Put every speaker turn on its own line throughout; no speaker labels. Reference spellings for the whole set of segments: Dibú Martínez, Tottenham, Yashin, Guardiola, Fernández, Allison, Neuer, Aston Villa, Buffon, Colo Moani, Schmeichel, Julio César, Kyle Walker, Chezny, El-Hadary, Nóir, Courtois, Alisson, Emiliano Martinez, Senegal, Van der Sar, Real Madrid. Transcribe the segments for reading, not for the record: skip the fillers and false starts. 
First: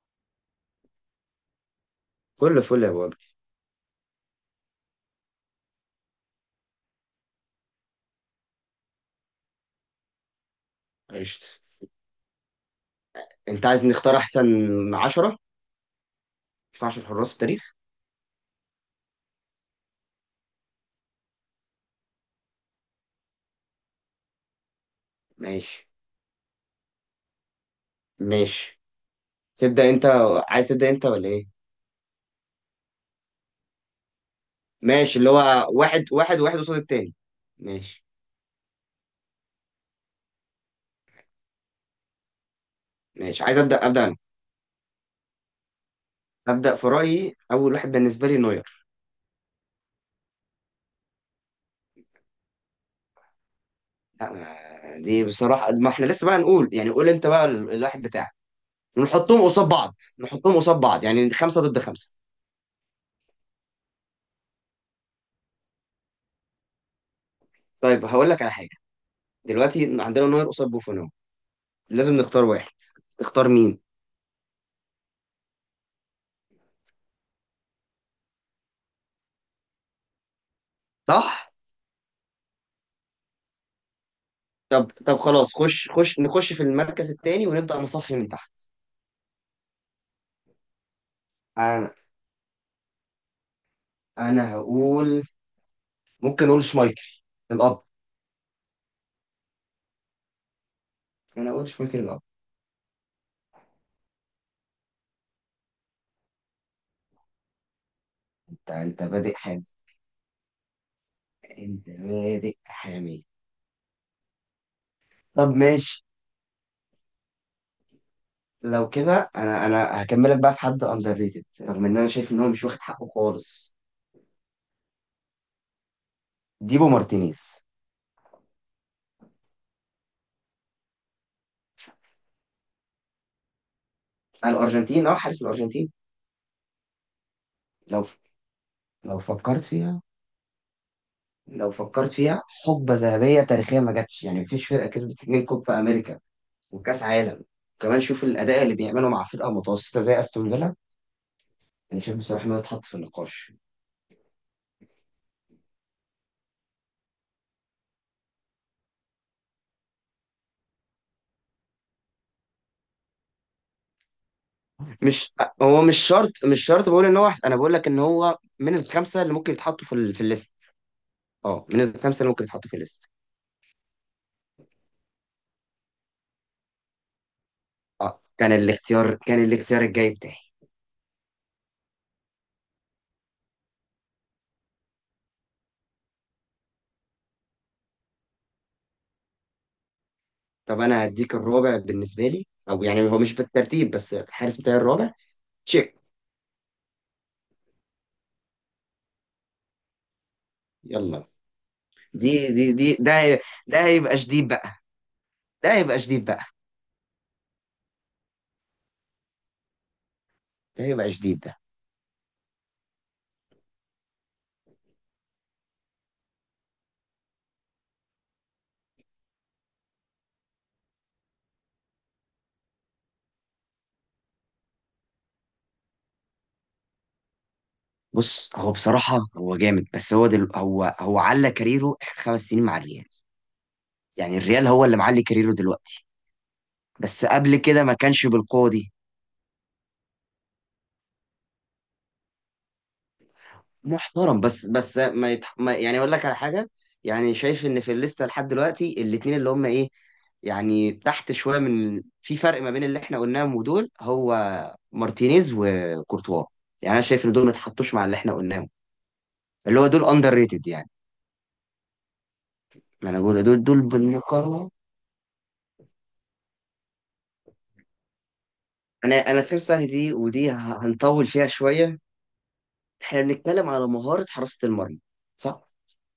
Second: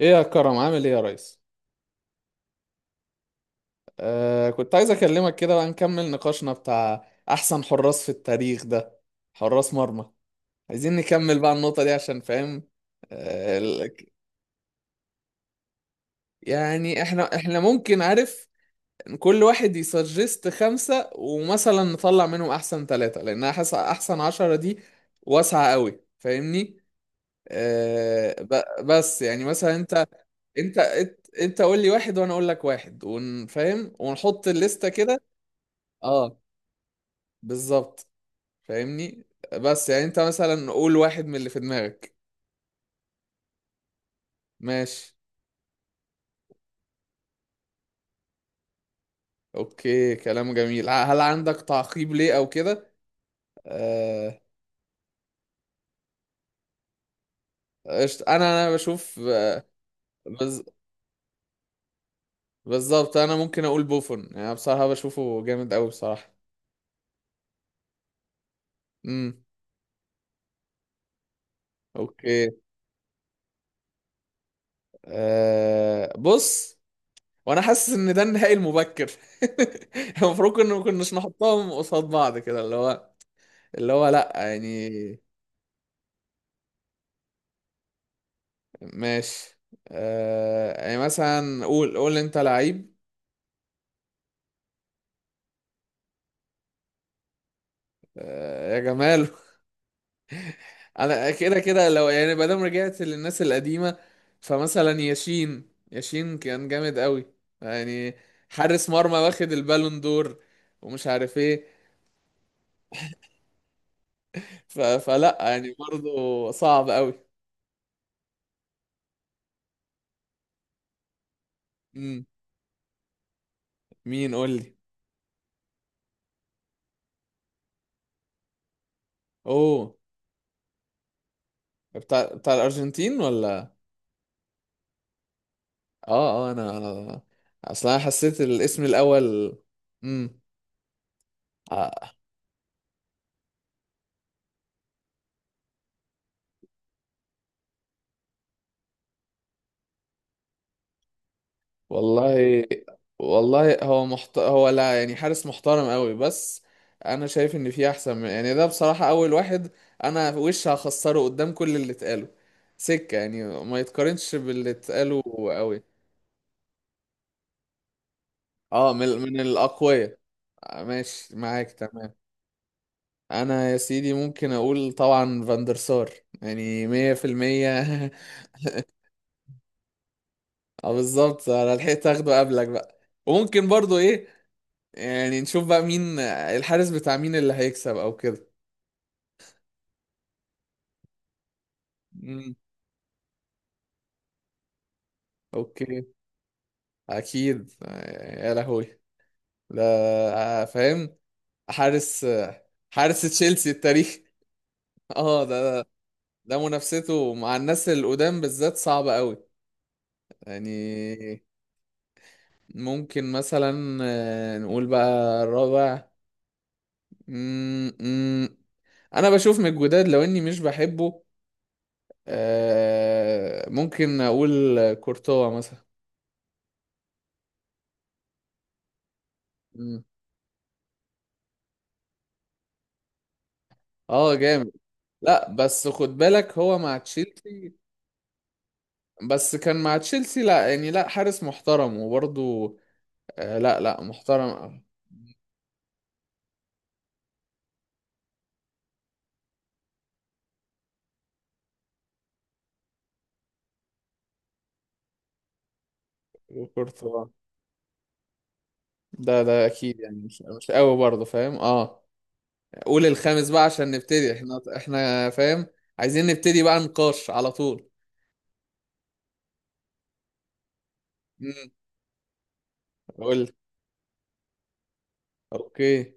ايه يا كرم، عامل ايه يا ريس؟
كل فل يا بوجد.
كنت عايز اكلمك كده، بقى نكمل نقاشنا بتاع احسن حراس في التاريخ ده. حراس مرمى. عايزين نكمل
قشطة.
بقى النقطة دي عشان فاهم. آه
انت عايز
ال-
نختار احسن عشرة، احسن
يعني
عشر حراس
احنا
التاريخ.
ممكن عارف، كل واحد يسجست خمسة ومثلا نطلع منهم احسن ثلاثة، لان حاسس احسن 10 دي واسعة
ماشي
قوي، فاهمني؟
ماشي
بس يعني مثلا
تبدأ انت،
انت.
عايز
انت
تبدأ انت ولا ايه؟
انت قول لي واحد، وانا اقول لك واحد، ونفهم ونحط الليستة
ماشي،
كده.
اللي هو واحد
اه،
واحد واحد قصاد التاني. ماشي
بالظبط. فاهمني؟ بس يعني انت مثلا قول واحد من اللي في دماغك.
ماشي عايز ابدأ انا.
ماشي.
ابدأ، في رأيي اول واحد بالنسبة لي نوير.
اوكي، كلام جميل. هل عندك تعقيب ليه او كده؟
لا
آه...
ما- دي بصراحة، ما احنا لسه بقى نقول، يعني قول انت بقى الواحد
قشطة.
بتاعك
انا بشوف.
ونحطهم قصاد بعض. نحطهم
بز...
قصاد بعض، يعني خمسة ضد خمسة.
بالظبط، انا ممكن اقول بوفون، يعني بصراحة بشوفه جامد قوي بصراحة.
طيب هقول لك على حاجة،
امم.
دلوقتي عندنا نوير قصاد بوفون اهو. لازم نختار
اوكي.
واحد، اختار مين؟
بص، وانا حاسس ان ده النهائي المبكر. المفروض ان ما كناش
صح.
نحطهم قصاد بعض كده، اللي هو اللي هو، لا
طب
يعني.
خلاص، خش نخش في المركز الثاني ونبدأ نصفي من تحت.
ماشي. يعني مثلا،
انا
قول انت لعيب.
انا هقول ممكن اقول شمايكل الاب،
آه يا جمال! انا
انا
كده
اقول
كده
شمايكل
لو
الاب.
يعني ما دام رجعت للناس القديمه، فمثلا ياشين ياشين كان جامد قوي. يعني
انت
حارس
انت
مرمى
بادئ
واخد
حامي،
البالون دور ومش عارف ايه.
انت بادئ حامي.
فلا
طب
يعني
ماشي،
برضه صعب قوي.
لو كده انا هكملك بقى في حد اندر ريتد، رغم ان انا
مم.
شايف ان هو مش واخد حقه خالص.
مين؟ قول لي.
ديبو مارتينيز.
اوه، بتاع الارجنتين ولا؟
الارجنتين، اه حارس الارجنتين.
اه، اه، انا اصلا
لو
حسيت الاسم
لو
الاول.
فكرت فيها،
امم.
لو فكرت فيها حقبة ذهبية تاريخية ما جاتش، يعني مفيش فرقة كسبت اتنين كوب في امريكا وكاس عالم. كمان شوف الاداء اللي بيعمله مع فرقه متوسطه زي استون فيلا، انا شايف بصراحه انه
والله.
يتحط في النقاش.
والله، هو هو، لا يعني حارس محترم قوي، بس انا شايف ان في احسن من، يعني ده بصراحة اول واحد انا وش هخسره قدام كل اللي اتقاله. سكة، يعني ما يتقارنش باللي اتقاله
مش،
قوي.
هو مش شرط بقول ان هو أحسن. انا بقول لك ان هو من
اه، من
الخمسه اللي
من
ممكن يتحطوا
الاقوياء.
في الليست.
آه، ماشي،
اه
معاك،
من
تمام.
الخمسه اللي ممكن يتحطوا في الليست.
انا يا سيدي ممكن اقول طبعا فاندرسار، يعني 100%.
اه كان الاختيار، كان الاختيار الجاي بتاعي.
اه بالظبط، انا لحقت اخده قبلك بقى. وممكن برضو ايه، يعني نشوف بقى مين الحارس بتاع مين اللي هيكسب او كده.
طب انا هديك الرابع بالنسبه لي،
مم.
او يعني هو مش بالترتيب، بس الحارس بتاعي الرابع تشيك.
اوكي. اكيد. يا لهوي! لا، فاهم.
يلا.
حارس.
دي دي دي ده
حارس
هي-
تشيلسي
ده
التاريخ.
هيبقى شديد بقى،
اه، ده
ده
ده
هيبقى شديد بقى،
ده منافسته مع الناس القدام بالذات صعبة قوي.
ده هيبقى
يعني
شديد ده.
ممكن مثلا، نقول بقى الرابع. مم، مم. انا بشوف من الجداد لو اني مش بحبه. ممكن اقول كورتوا مثلا.
بص، هو بصراحة هو جامد،
مم.
بس هو على كاريره آخر خمس سنين مع الريال،
اه،
يعني الريال
جامد.
هو اللي معلي
لا
كاريره
بس
دلوقتي.
خد بالك هو مع
بس قبل
تشيلسي.
كده ما كانش بالقوة دي.
بس كان مع تشيلسي، لا يعني لا، حارس محترم وبرضه. آه، لا، لا،
محترم، بس
محترم.
بس ما، يعني أقول لك على حاجة، يعني شايف إن في الليستة لحد دلوقتي الاتنين اللي هم إيه، يعني تحت شوية من في فرق ما بين اللي إحنا قلناهم ودول، هو مارتينيز وكورتوا. يعني أنا
كورتوا.
شايف إن دول ما اتحطوش مع اللي إحنا قلناهم،
ده
اللي هو
اكيد،
دول
يعني
أندر
مش
ريتد
مش
يعني.
قوي برضه، فاهم؟ اه. قول
ما أنا بقول
الخامس بقى
دول دول
عشان نبتدي، احنا
بالمقارنة
احنا فاهم؟ عايزين نبتدي بقى نقاش على طول.
انا تحسها دي ودي هنطول فيها
امم.
شويه. احنا
قول لي.
بنتكلم على مهاره حراسه المرمى، صح؟
اوكي.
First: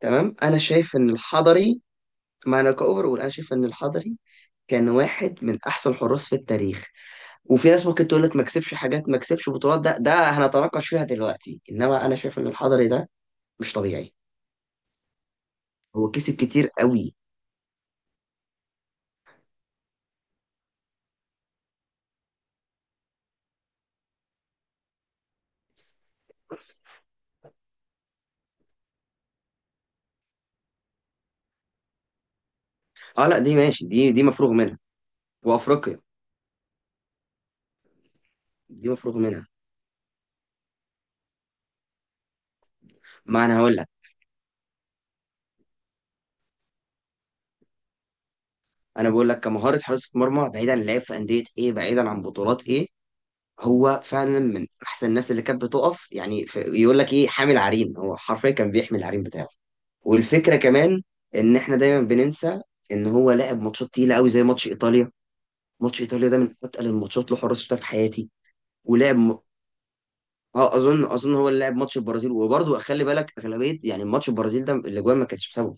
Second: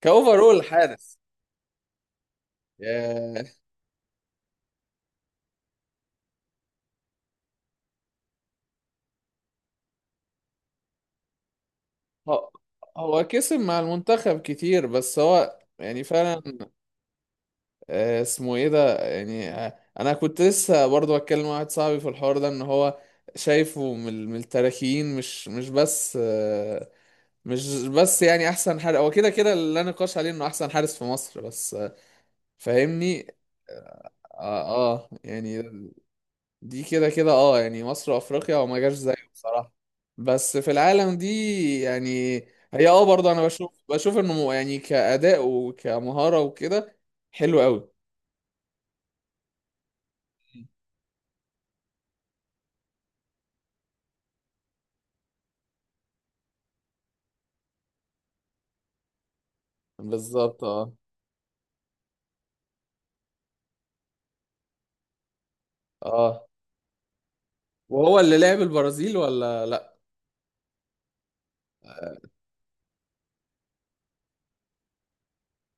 تمام، انا
كاوفرول
شايف ان
حارس.
الحضري، ما انا كاوفر اقول، انا
ياه.
شايف ان الحضري كان واحد من احسن الحراس في التاريخ. وفي ناس ممكن تقول لك ما كسبش حاجات، ما كسبش بطولات، ده هنتناقش فيها دلوقتي، انما انا شايف ان
هو،
الحضري ده
هو كسب
مش
مع
طبيعي.
المنتخب كتير، بس هو يعني
هو كسب
فعلا.
كتير قوي.
اسمه ايه ده؟ يعني انا كنت لسه برضه بتكلم مع واحد صاحبي في الحوار ده ان هو شايفه من التراكين، مش بس مش بس يعني احسن حارس. هو كده كده اللي لا نقاش عليه انه احسن حارس في مصر، بس
اه
فاهمني؟
لا دي ماشي، دي مفروغ منها.
اه. يعني
وافريقيا.
دي كده كده، اه يعني مصر وافريقيا، وما
دي
جاش زيه
مفروغ منها.
بصراحة. بس في العالم دي يعني، هي اه برضه انا
ما انا هقول
بشوف
لك،
بشوف انه يعني كأداء وكمهارة وكده، حلو قوي.
انا بقول لك كمهاره حراسه مرمى، بعيدا عن لعب في انديه ايه، بعيدا عن بطولات ايه، هو فعلا من احسن الناس اللي كانت بتقف. يعني يقول لك ايه، حامل عريم، هو حرفيا كان بيحمل العريم بتاعه. والفكره
بالظبط، اه.
كمان ان احنا دايما بننسى ان هو لعب ماتشات تقيله قوي زي ماتش ايطاليا. ماتش ايطاليا ده
اه،
من اتقل الماتشات اللي حراس شفتها في
وهو
حياتي.
اللي لعب البرازيل
ولعب م...
ولا لا؟
اه اظن هو اللي لعب ماتش البرازيل. وبرضه خلي بالك اغلبيه، يعني ماتش البرازيل ده الاجوان ما كانتش بسببه،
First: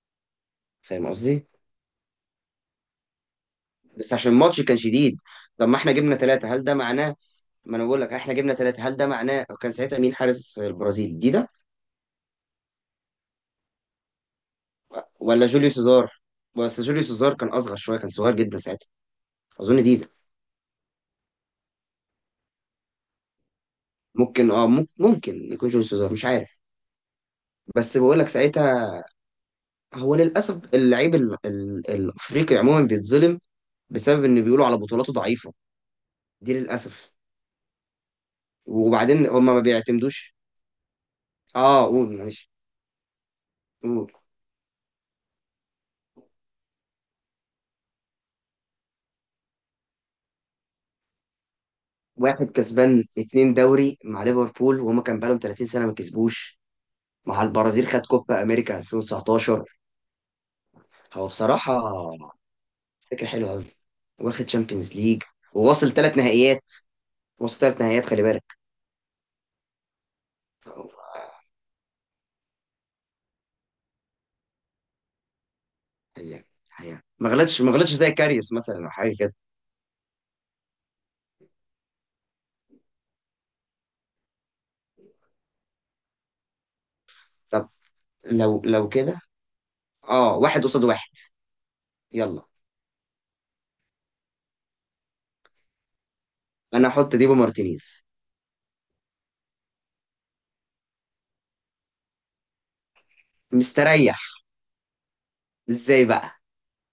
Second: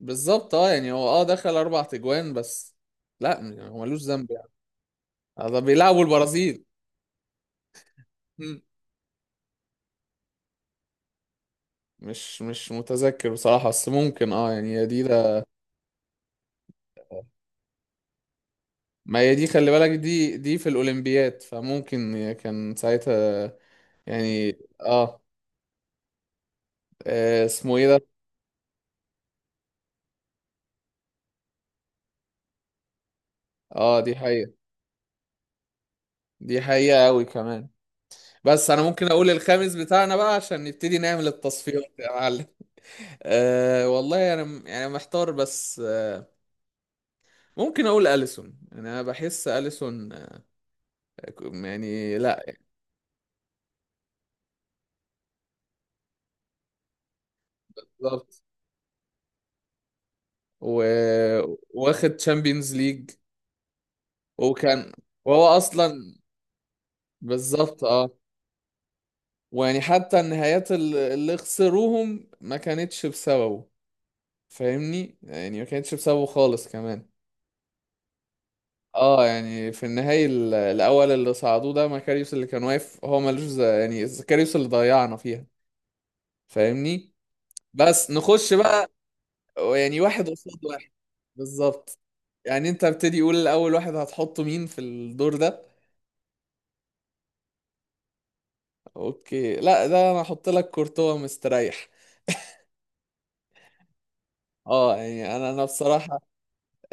بالظبط، اه، يعني
فاهم
هو
قصدي؟
دخل 4 تجوان بس. لا يعني هو ملوش
بس
ذنب
عشان
يعني.
الماتش كان شديد.
ده
طب ما احنا
بيلعبوا
جبنا ثلاثه،
البرازيل.
هل ده معناه؟ ما انا بقول لك احنا جبنا
مم.
ثلاثه، هل ده معناه؟ كان ساعتها مين حارس البرازيل دي،
مش متذكر بصراحة، بس ممكن اه يعني هي دي ده.
ولا جوليو سيزار؟ بس جوليو سيزار كان اصغر شويه، كان صغير جدا ساعتها.
ما هي دي، خلي
اظن
بالك
دي ده.
دي في الأولمبياد، فممكن هي كان ساعتها.
ممكن
يعني
اه
اه.
ممكن يكون جوليو سيزار، مش عارف.
اسمه ايه
بس
ده؟
بقول لك ساعتها هو للاسف اللعيب الافريقي عموما بيتظلم
اه، دي
بسبب ان
حقيقة.
بيقولوا على بطولاته ضعيفه. دي
دي حقيقة
للاسف.
قوي كمان. بس انا ممكن
وبعدين
اقول
هم ما
الخامس بتاعنا بقى
بيعتمدوش.
عشان نبتدي نعمل
اه
التصفيات يا
قول
معلم.
معلش، قول.
والله انا يعني محتار، بس ممكن اقول اليسون، يعني انا بحس اليسون، يعني لا.
واحد كسبان اتنين دوري مع ليفربول، وهما كان بقالهم 30 سنه ما كسبوش. مع البرازيل خد كوبا
بالظبط.
امريكا 2019.
و...
هو بصراحه
واخد تشامبيونز ليج.
فكره حلوه قوي، واخد
وكان،
تشامبيونز ليج
وهو
وواصل
اصلا،
ثلاث نهائيات. واصل ثلاث
بالظبط،
نهائيات،
اه.
خلي بالك.
ويعني حتى النهايات
فهو-
اللي خسروهم ما كانتش بسببه، فاهمني؟ يعني ما كانتش بسببه
حقيقة،
خالص
حقيقة
كمان.
ما غلطش، ما غلطش زي كاريوس مثلا او حاجه
اه،
كده.
يعني في النهاية الاول اللي صعدوه ده مكاريوس اللي كان واقف، هو ملوش يعني زكاريوس اللي ضيعنا فيها، فاهمني؟
طب
بس نخش
لو، لو
بقى،
كده.
يعني واحد
اه
قصاد
واحد قصاد
واحد.
واحد،
بالظبط.
يلا.
يعني انت ابتدي، قول الاول واحد هتحطه مين في الدور ده؟
انا احط ديبو مارتينيز.
اوكي، لا ده انا هحط لك كورتوا مستريح.
مستريح.
اه، يعني انا
ازاي
بصراحه،
بقى؟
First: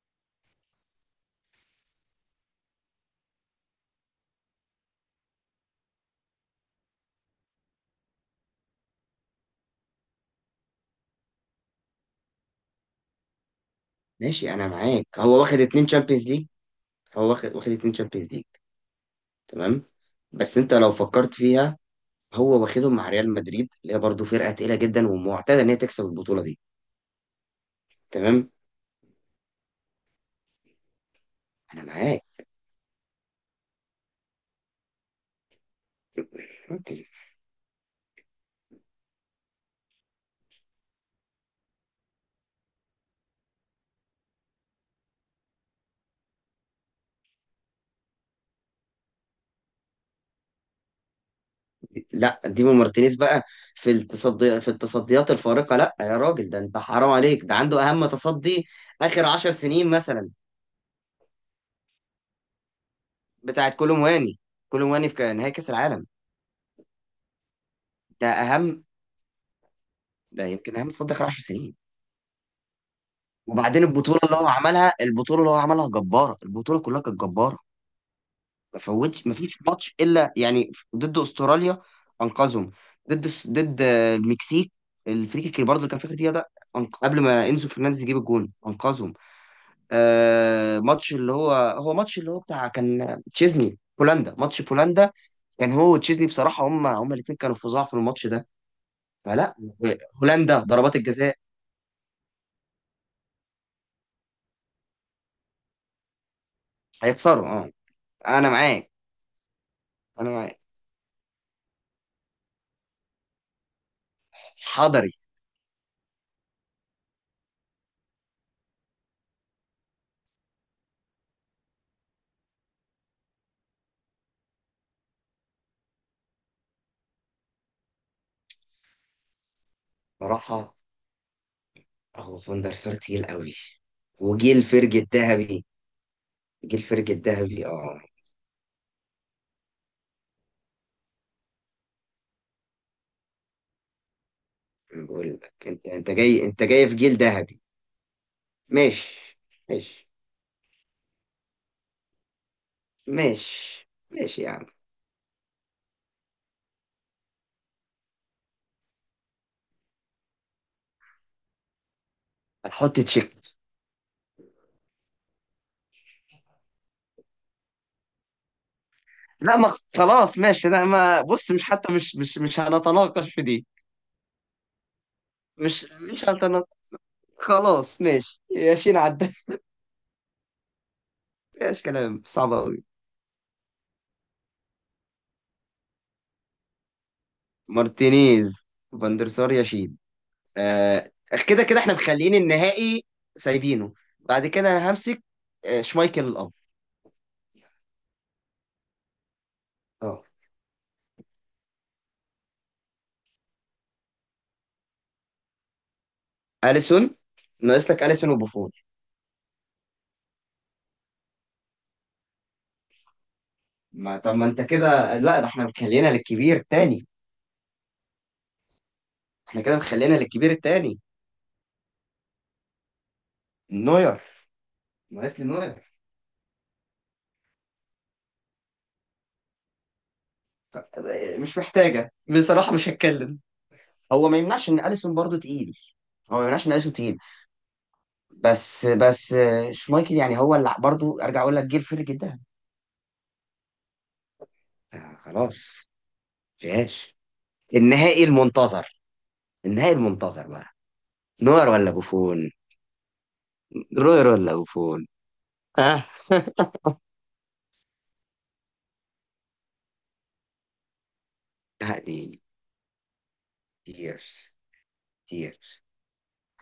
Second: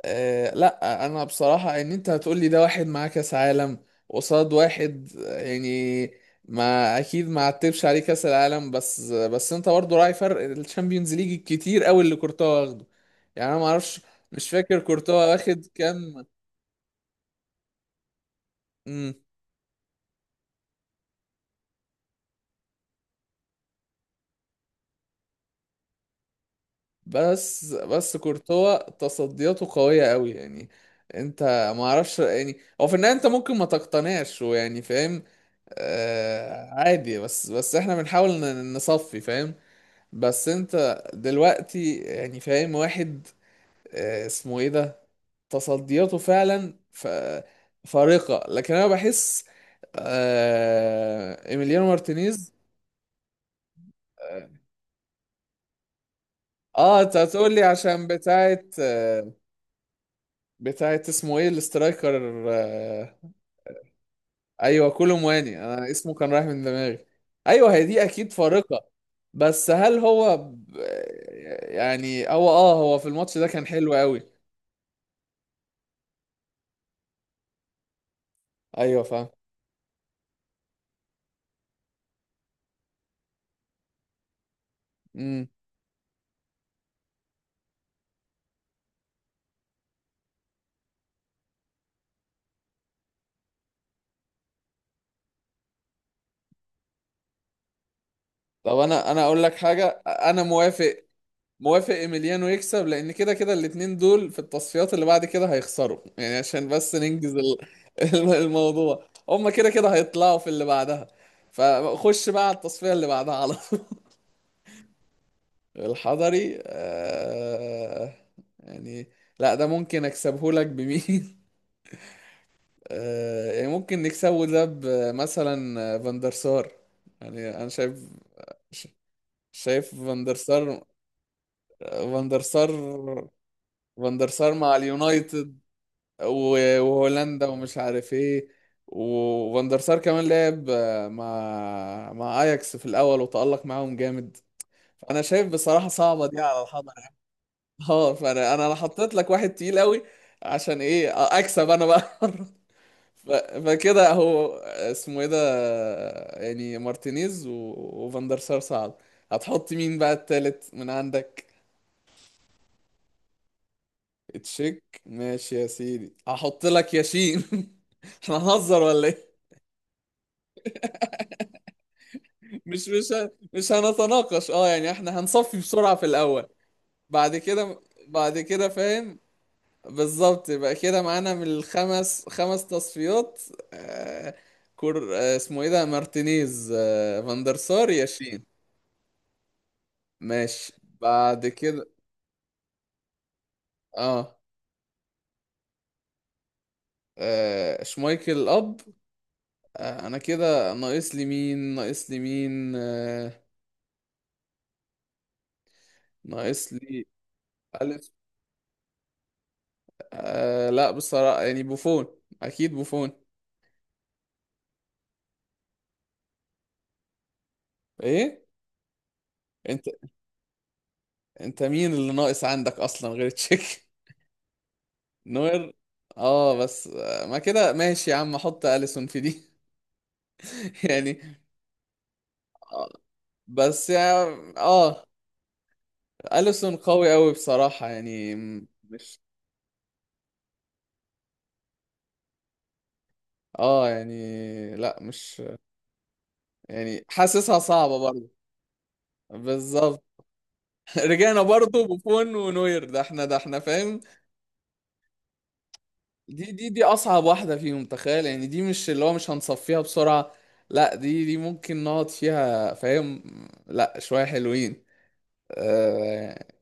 لا، انا بصراحه ان انت هتقول لي ده واحد معاه كاس عالم قصاد واحد، يعني ما اكيد، ما عتبش عليه كاس العالم، بس انت برضه راعي فرق الشامبيونز ليج الكتير قوي اللي كورتوا واخده. يعني انا ما اعرفش، مش
ماشي انا
فاكر
معاك،
كورتوا
هو واخد
واخد
اتنين
كام.
تشامبيونز ليج. هو واخد اتنين تشامبيونز ليج.
مم.
تمام، بس انت لو فكرت فيها، هو واخدهم مع ريال مدريد اللي هي برضه فرقه تقيله جدا ومعتاده ان هي تكسب البطوله دي.
بس
تمام
كورتوا تصدياته قوية قوي يعني. انت، ما
انا
اعرفش
معاك.
يعني هو في النهاية انت ممكن ما تقتنعش، ويعني فاهم.
اوكي.
عادي، بس احنا بنحاول نصفي، فاهم؟ بس انت دلوقتي يعني فاهم واحد. اسمه ايه ده؟ تصدياته فعلا فارقة، لكن انا بحس. ايميليانو
لا
مارتينيز.
ديمو مارتينيز بقى في
اه،
التصدي، في التصديات الفارقة، لا يا راجل، ده انت حرام
انت
عليك،
هتقول
ده
لي
عنده اهم
عشان
تصدي
بتاعت،
اخر عشر سنين مثلا.
بتاعت اسمه ايه الاسترايكر، آه،
بتاع كولومواني.
ايوه،
كولومواني في
كولو
نهائي
مواني،
كأس
انا
العالم،
اسمه كان رايح من دماغي. ايوه هي دي
ده
اكيد
اهم،
فارقة. بس هل هو
ده يمكن اهم تصدي اخر عشر سنين.
يعني هو هو في الماتش ده كان
وبعدين
حلو
البطولة
قوي.
اللي هو عملها، البطولة اللي هو عملها جبارة، البطولة كلها كانت جبارة. ما
ايوه،
فوتش،
فاهم.
ما فيش ماتش الا، يعني ضد استراليا انقذهم، ضد المكسيك
امم.
الفريق اللي برضه اللي كان في اخر دقيقة ده، قبل ما انزو فرنانديز يجيب الجون انقذهم. آه ماتش اللي هو، هو ماتش اللي هو بتاع، كان تشيزني بولندا، ماتش بولندا. كان هو وتشيزني بصراحة، هم الاثنين كانوا فظاع في الماتش ده.
طب انا اقول
فلا،
لك حاجة، انا
هولندا، ضربات
موافق.
الجزاء.
موافق، ايميليانو يكسب، لان كده كده الاتنين دول في التصفيات اللي بعد كده هيخسروا، يعني عشان بس ننجز
هيخسروا اه. انا معاك،
الموضوع، هما كده كده
انا
هيطلعوا في
معاك.
اللي بعدها. فخش بقى على التصفية اللي بعدها، على
حضري.
الحضري. يعني، لا ده ممكن اكسبه لك بمين؟ يعني ممكن نكسبه ده، مثلا فاندرسار. يعني انا شايف، ش- شايف
بصراحة
فاندرسار.
هو فان
فاندرسار.
دير سار تقيل قوي،
فاندرسار
وجيل
مع
فرج
اليونايتد،
الذهبي. جيل فرج
وهولندا،
الذهبي
ومش
اه.
عارف ايه. وفاندرسار كمان لعب مع اياكس في الاول، وتألق معاهم جامد.
أنا
فانا
بقول
شايف
لك، انت
بصراحة
انت
صعبة دي
جاي،
على
انت جاي
الحضري.
في جيل ذهبي.
اه، فانا انا حطيت لك
ماشي.
واحد تقيل قوي.
ماشي.
عشان ايه؟ اكسب انا بقى مرة. ف-
ماشي.
فكده
ماشي يا
هو
عم.
اسمه ايه ده، يعني مارتينيز وفاندر سار، صعب. هتحط مين بقى التالت من عندك؟
هتحط تشيك.
تشيك؟ ماشي يا سيدي، هحط لك ياشين. احنا هنهزر ولا ايه؟
لا ما خلاص ماشي، لا ما بص، مش حتى مش
مش مش
هنتناقش
ه-
في دي.
مش هنتناقش، اه يعني احنا هنصفي
مش
بسرعة في
مش
الاول.
هنتناقش.
بعد كده،
خلاص
بعد
ماشي،
كده،
ياشين
فاهم.
عدى.
بالظبط، يبقى كده معانا من
ماشي، كلام
الخمس
صعب
خمس
قوي.
تصفيات. آه. كور آه اسمه ايه ده، مارتينيز، فاندرسار، ياشين.
مارتينيز، فاندرسار، ياشين.
ماشي.
آه
بعد
كده كده
كده،
احنا مخليين النهائي سايبينه.
اه.
بعد كده انا همسك، آه شمايكل الاب.
شمايكل اب. انا
اه
كده، ناقص لي مين؟ ناقص لي مين؟ ناقص لي،
اليسون. ناقص لك
الف.
اليسون وبوفون.
لا بصراحة، يعني بوفون، اكيد بوفون.
ما طب ما انت كده، لا ده احنا مخلينا للكبير التاني.
ايه؟
احنا كده
انت،
مخلينا للكبير التاني.
انت مين اللي ناقص عندك اصلا غير تشيك؟
نوير، ناقص لي
نوير.
نوير.
اه، بس ما كده ماشي يا عم، احط اليسون في دي. يعني
مش محتاجة بصراحة،
آه،
مش هتكلم.
بس
هو ما
يعني
يمنعش ان
اه،
اليسون برضو تقيل. هو ما يمنعش ان
اليسون
اليسون
قوي
تقيل.
قوي بصراحة يعني
بس
مش.
بس آه، شمايكل يعني هو اللي برضو، ارجع اقول لك جه الفرق جدا.
اه يعني، لا،
آه
مش.
خلاص،
يعني
فيهاش.
حاسسها صعبة
النهائي
برضه.
المنتظر، النهائي
بالظبط.
المنتظر بقى.
رجعنا
نوير
برضه
ولا
بوفون
بوفون؟
ونوير، ده احنا ده احنا، فاهم.
روير ولا بوفون؟ ها
دي دي دي اصعب واحدة فيهم، تخيل. يعني دي مش اللي هو مش هنصفيها بسرعة، لا، دي ممكن
آه.
نقعد
دي
فيها، فاهم. لا، شوية
تيرز.
حلوين.
تيرز.
آه...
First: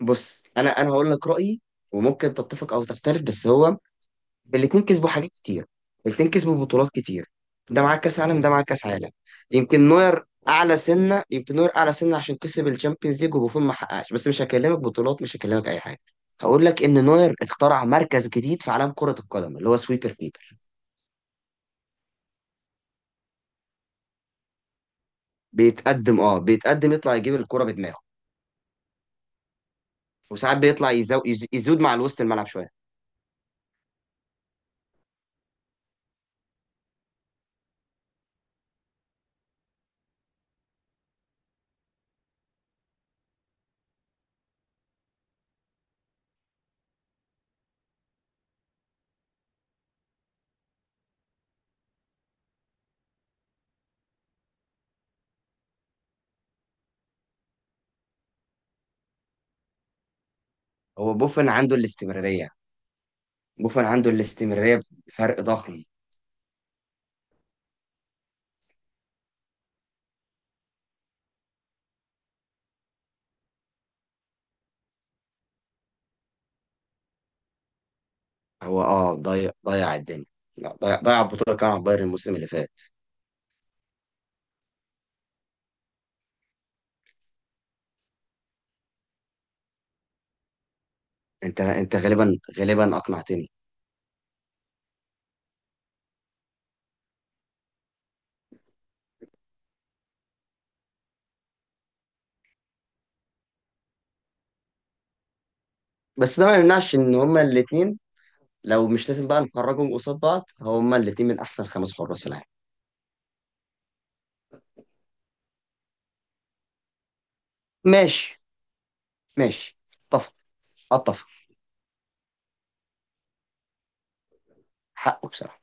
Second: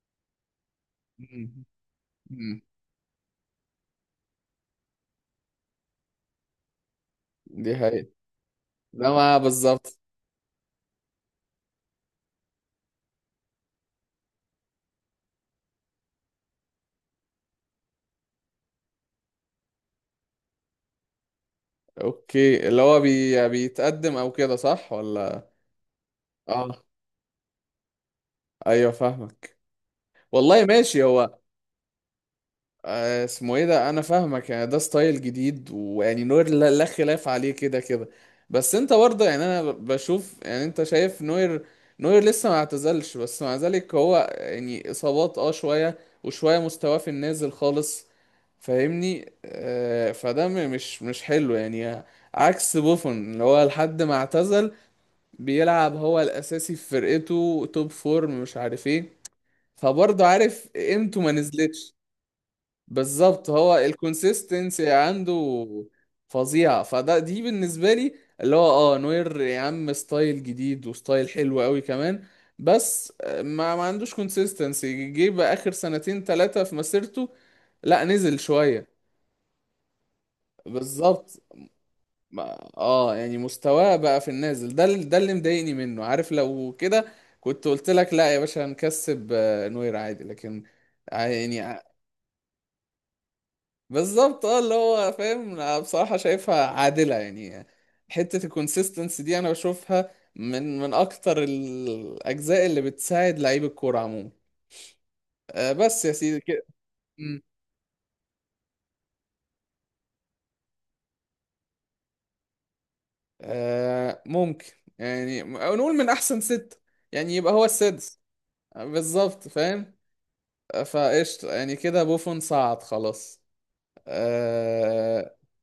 بص، انا هقول لك رأيي، وممكن تتفق او تختلف. بس هو الاتنين كسبوا حاجات كتير، الاتنين كسبوا بطولات كتير،
دي
ده معاه
حقيقة.
كاس عالم، ده معاه كاس عالم.
ده ما
يمكن
بالظبط.
نوير اعلى سنه، يمكن نوير اعلى سنه عشان كسب الشامبيونز ليج وبوفون ما حققش. بس مش هكلمك بطولات، مش هكلمك اي حاجه، هقول لك ان نوير اخترع مركز جديد في عالم كره القدم اللي هو سويبر كيبر.
اوكي، اللي هو بيتقدم او كده، صح ولا؟
بيتقدم، اه
اه،
بيتقدم، يطلع يجيب الكره بدماغه.
ايوه فاهمك.
وساعات
والله
بيطلع
ماشي، هو،
يزود مع الوسط الملعب شويه.
اسمه ايه ده؟ انا فاهمك يعني ده ستايل جديد، ويعني نوير، لا، لا خلاف عليه كده كده. بس انت برضه يعني انا بشوف، يعني انت شايف نوير، نوير لسه ما اعتزلش، بس مع ذلك هو يعني اصابات شوية، وشوية مستواه في النازل خالص، فاهمني؟ فده مش حلو يعني. عكس بوفون، اللي هو لحد ما اعتزل بيلعب هو الاساسي في فرقته، توب فورم مش عارف ايه. فبرضه عارف
هو
قيمته ما
بوفون عنده
نزلتش.
الاستمراريه،
بالظبط، هو
بوفون عنده الاستمراريه
الكونسيستنسي عنده
بفرق ضخم.
فظيعة. فده دي بالنسبة لي، اللي هو اه نوير يا عم ستايل جديد، وستايل حلو قوي كمان، بس ما عندوش كونسيستنسي. جه بقى آخر سنتين ثلاثة في مسيرته، لا نزل
هو
شوية.
اه ضيع الدنيا، لا ضيع
بالظبط.
البطوله كان على بايرن الموسم اللي فات.
اه يعني مستواه بقى في النازل ده، ده اللي مضايقني منه، عارف لو كده كنت قلت لك لا يا باشا هنكسب، نوير عادي، لكن
انت
يعني.
انت غالبا اقنعتني.
بالظبط اه، اللي هو فاهم، انا بصراحة شايفها عادلة يعني. حتة الكونسيستنس دي انا بشوفها من اكتر الاجزاء اللي بتساعد لعيب الكورة عموما. بس يا سيدي
بس ده ما
كده.
يمنعش ان
مم.
هما الاثنين، لو مش لازم بقى نخرجهم قصاد بعض، هما الاثنين من احسن خمس حراس في العالم.
ممكن، يعني أو نقول من احسن ستة، يعني يبقى هو السادس.
ماشي.
بالظبط،
ماشي.
فاهم.
اتفق. اتفق،
فقشطة، يعني كده بوفون صعد خلاص.
حقه
آه.
بصراحه.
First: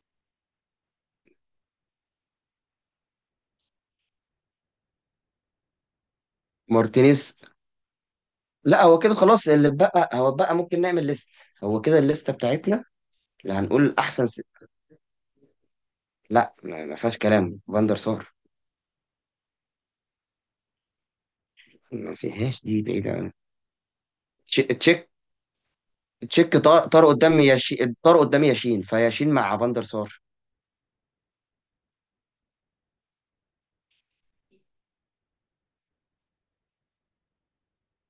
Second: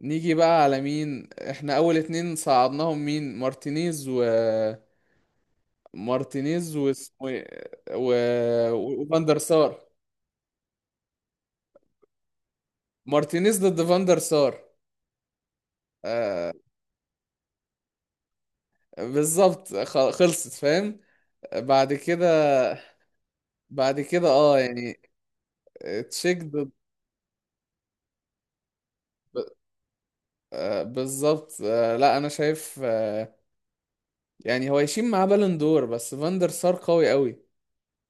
نيجي بقى على مين احنا اول اتنين صعدناهم؟ مين؟ مارتينيز و، مارتينيز واسمه
مارتينيز.
ايه
لا هو كده
وفاندر
خلاص، اللي
سار.
اتبقى، هو اتبقى ممكن نعمل ليست. هو كده الليسته بتاعتنا، اللي
مارتينيز ضد
هنقول
فاندر سار. آه
لا ما، ما فيهاش كلام فاندر سار.
بالظبط، خلصت، فاهم. بعد
ما
كده.
فيهاش، دي بعيده أوي.
بعد كده اه يعني،
تشيك.
تشيك
تشيك
ضد.
طار, طار قدام ياشين، طار قدام ياشين. فياشين مع فاندر سار.
بالظبط، لا انا شايف، يعني هو يشيل معاه بالون دور، بس فاندر سار قوي قوي.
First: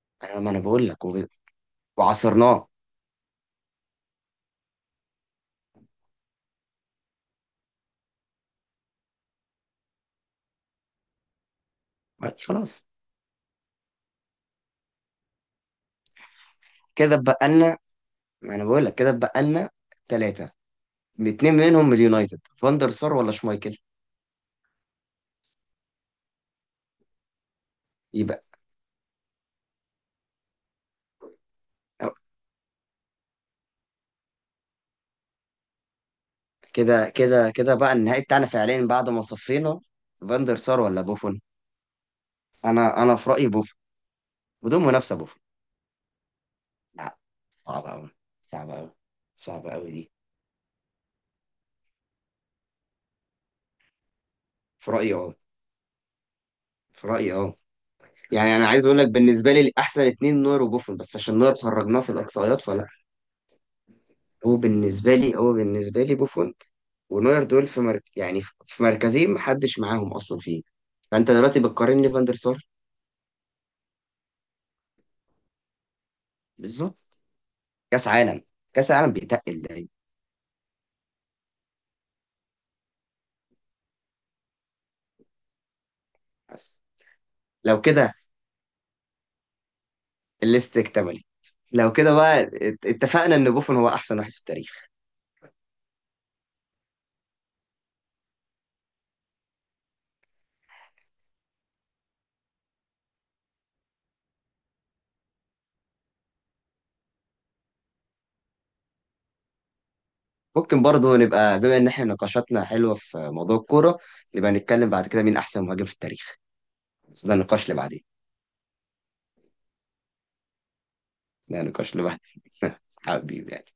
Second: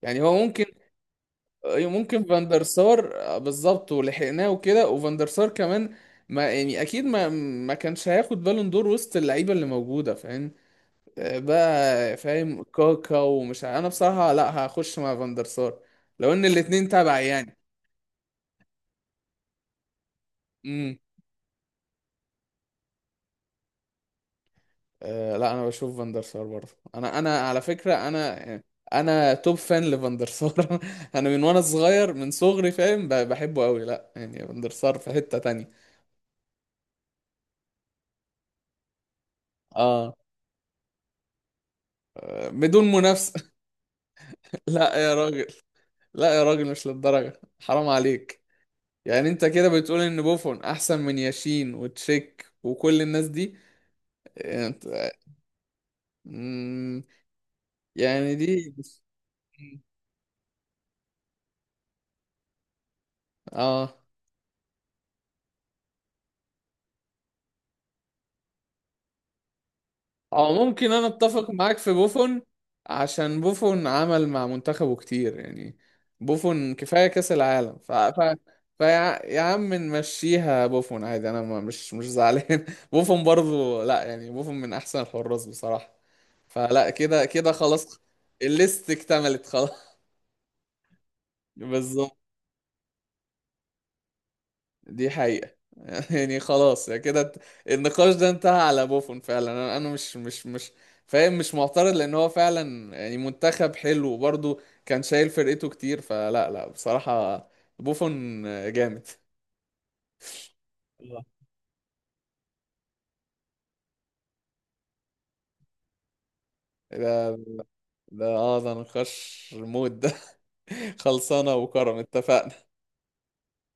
يعني هو
انا ما، انا
ممكن،
بقول لك
ممكن فاندر
وعصرناه.
سار، بالظبط، ولحقناه وكده، وفاندر سار كمان. ما يعني اكيد ما، ما كانش هياخد بالون دور وسط اللعيبه اللي موجوده، فاهم. بقى فاهم،
خلاص
كاكا ومش انا بصراحة لا، هخش مع فاندر سار لو ان الاتنين
كده
تبع
اتبقى
يعني.
لنا، ما انا بقول لك كده اتبقى لنا ثلاثه،
امم.
اتنين منهم من اليونايتد، فاندر سار ولا شمايكل؟
لا، انا بشوف فاندر سار برضه، انا على فكرة، انا
يبقى
يعني، انا توب فان لفاندر سار. انا من وانا صغير، من صغري، فاهم؟ بحبه قوي، لا يعني فاندر سار في حتة تانية.
كده بقى النهائي بتاعنا فعليا بعد ما صفينا،
اه،
فاندر سار ولا بوفون.
بدون
انا في
منافسة.
رايي بوفون، بدون
لا يا
منافسه بوفون.
راجل. لا يا راجل، مش
لا،
للدرجة، حرام
صعبه قوي،
عليك.
صعبه قوي،
يعني انت كده
صعبه قوي
بتقول
دي.
ان بوفون احسن من ياشين وتشيك وكل الناس دي؟
في
إيه؟
رايي اه
انت،
في رايي اه
يعني
يعني انا
دي
عايز اقول لك بالنسبه لي احسن اتنين نوير وبوفون، بس عشان نوير خرجناه في الاقصائيات فلا.
اه،
هو بالنسبه لي بوفون، ونوير، يعني في مركزين محدش معاهم اصلا
او
فيه.
ممكن انا
فانت
اتفق
دلوقتي
معاك في
بتقارن لي فاندر
بوفون،
سار.
عشان بوفون عمل مع منتخبه كتير، يعني بوفون كفاية
بالظبط،
كأس العالم.
كاس عالم، كاس عالم
فيا يا
بيتقل
عم
دايما.
نمشيها، بوفون عادي، انا ما مش زعلان. بوفون برضو، لا يعني بوفون من احسن الحراس بصراحة.
بس
فلا، كده كده
لو
خلاص،
كده
الليست اكتملت خلاص.
الليست اكتملت. لو كده
بالظبط.
بقى اتفقنا ان بوفون هو احسن واحد في التاريخ.
دي حقيقة. يعني خلاص، يعني كده، النقاش ده انتهى على بوفون فعلا. انا مش فاهم، مش معترض لان هو فعلا يعني منتخب حلو، وبرضه كان شايل فرقته كتير، فلا، لا بصراحة، بوفون جامد.
ممكن برضه
الله.
نبقى، بما ان احنا نقاشاتنا حلوه في موضوع الكوره، نبقى نتكلم بعد كده مين احسن مهاجم في التاريخ، بس ده
ده
النقاش اللي بعدين،
ده اه، ده نقاش، مود ده. خلصانة
ده نقاش
وكرم،
لوحده.
اتفقنا.
حبيبي يعني.